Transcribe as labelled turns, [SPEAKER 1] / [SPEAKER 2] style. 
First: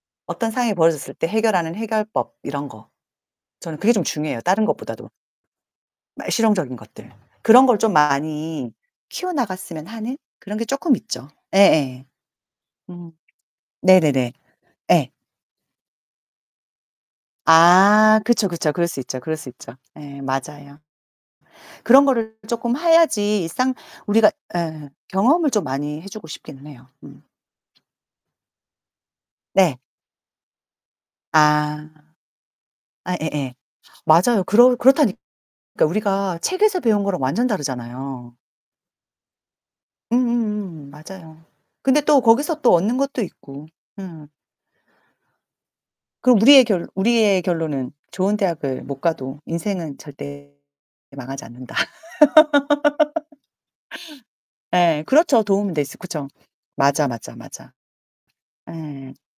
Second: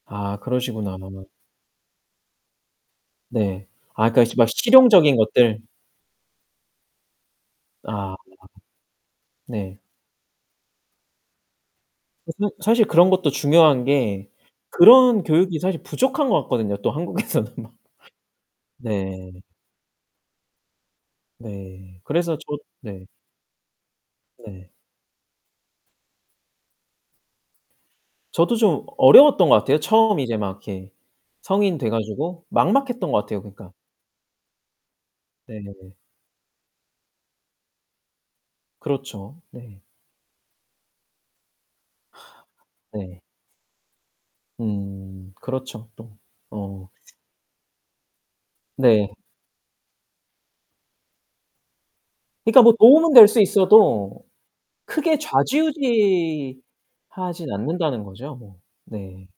[SPEAKER 1] 아
[SPEAKER 2] 어떤 상황이
[SPEAKER 1] 그러시구나.
[SPEAKER 2] 벌어졌을 때 해결하는 해결법 이런 거.
[SPEAKER 1] 네.
[SPEAKER 2] 저는 그게 좀
[SPEAKER 1] 아 그러니까
[SPEAKER 2] 중요해요
[SPEAKER 1] 막
[SPEAKER 2] 다른 것보다도.
[SPEAKER 1] 실용적인 것들.
[SPEAKER 2] 말 실용적인 것들. 그런 걸 좀
[SPEAKER 1] 아
[SPEAKER 2] 많이
[SPEAKER 1] [unintelligible]
[SPEAKER 2] 키워
[SPEAKER 1] 네.
[SPEAKER 2] 나갔으면 하는? 그런 게 쪼끔 있죠. 예예.
[SPEAKER 1] [unintelligible] 사실 그런
[SPEAKER 2] 음.
[SPEAKER 1] 것도 중요한 게
[SPEAKER 2] 네네네. 예.
[SPEAKER 1] 그런 교육이 사실 부족한 것 같거든요 또 한국에서는.
[SPEAKER 2] 아 그쵸, 그쵸. 그럴 수 있죠 그럴
[SPEAKER 1] 네.
[SPEAKER 2] 수 있죠. 예 맞아요.
[SPEAKER 1] 네
[SPEAKER 2] 그런 거를
[SPEAKER 1] 그래서 저
[SPEAKER 2] 조금
[SPEAKER 1] 네.
[SPEAKER 2] 해야지 일상 우리가
[SPEAKER 1] 네.
[SPEAKER 2] 예. 경험을 좀 많이 해 주고 싶기는 해요. 음.
[SPEAKER 1] 저도 좀 어려웠던 것
[SPEAKER 2] 네.
[SPEAKER 1] 같아요. 처음 이제 막 이렇게 성인
[SPEAKER 2] 아.
[SPEAKER 1] 돼 가지고 막막했던
[SPEAKER 2] 아
[SPEAKER 1] 것 같아요
[SPEAKER 2] 예예
[SPEAKER 1] 그러니까.
[SPEAKER 2] 맞아요 그러 그렇다니
[SPEAKER 1] 네.
[SPEAKER 2] 그러니까 우리가 책에서 배운 거랑 완전 다르잖아요.
[SPEAKER 1] 그렇죠. 네.
[SPEAKER 2] 응응응 맞아요. 근데 또 거기서 또 얻는 것도
[SPEAKER 1] 네.
[SPEAKER 2] 있고. 응.
[SPEAKER 1] 음 그렇죠 또.
[SPEAKER 2] 그럼 우리의 결
[SPEAKER 1] 어.
[SPEAKER 2] 우리의 결론은 '좋은 대학을 못
[SPEAKER 1] 네.
[SPEAKER 2] 가도 인생은 절대 망하지 않는다.'
[SPEAKER 1] 그니까 뭐 도움은 될 수 있어도
[SPEAKER 2] 예
[SPEAKER 1] 크게
[SPEAKER 2] 그렇죠. 도움은 될 수 그쵸. 맞아, 맞아,
[SPEAKER 1] 좌지우지하진
[SPEAKER 2] 맞아.
[SPEAKER 1] 않는다는 거죠 뭐.
[SPEAKER 2] 예.
[SPEAKER 1] 네.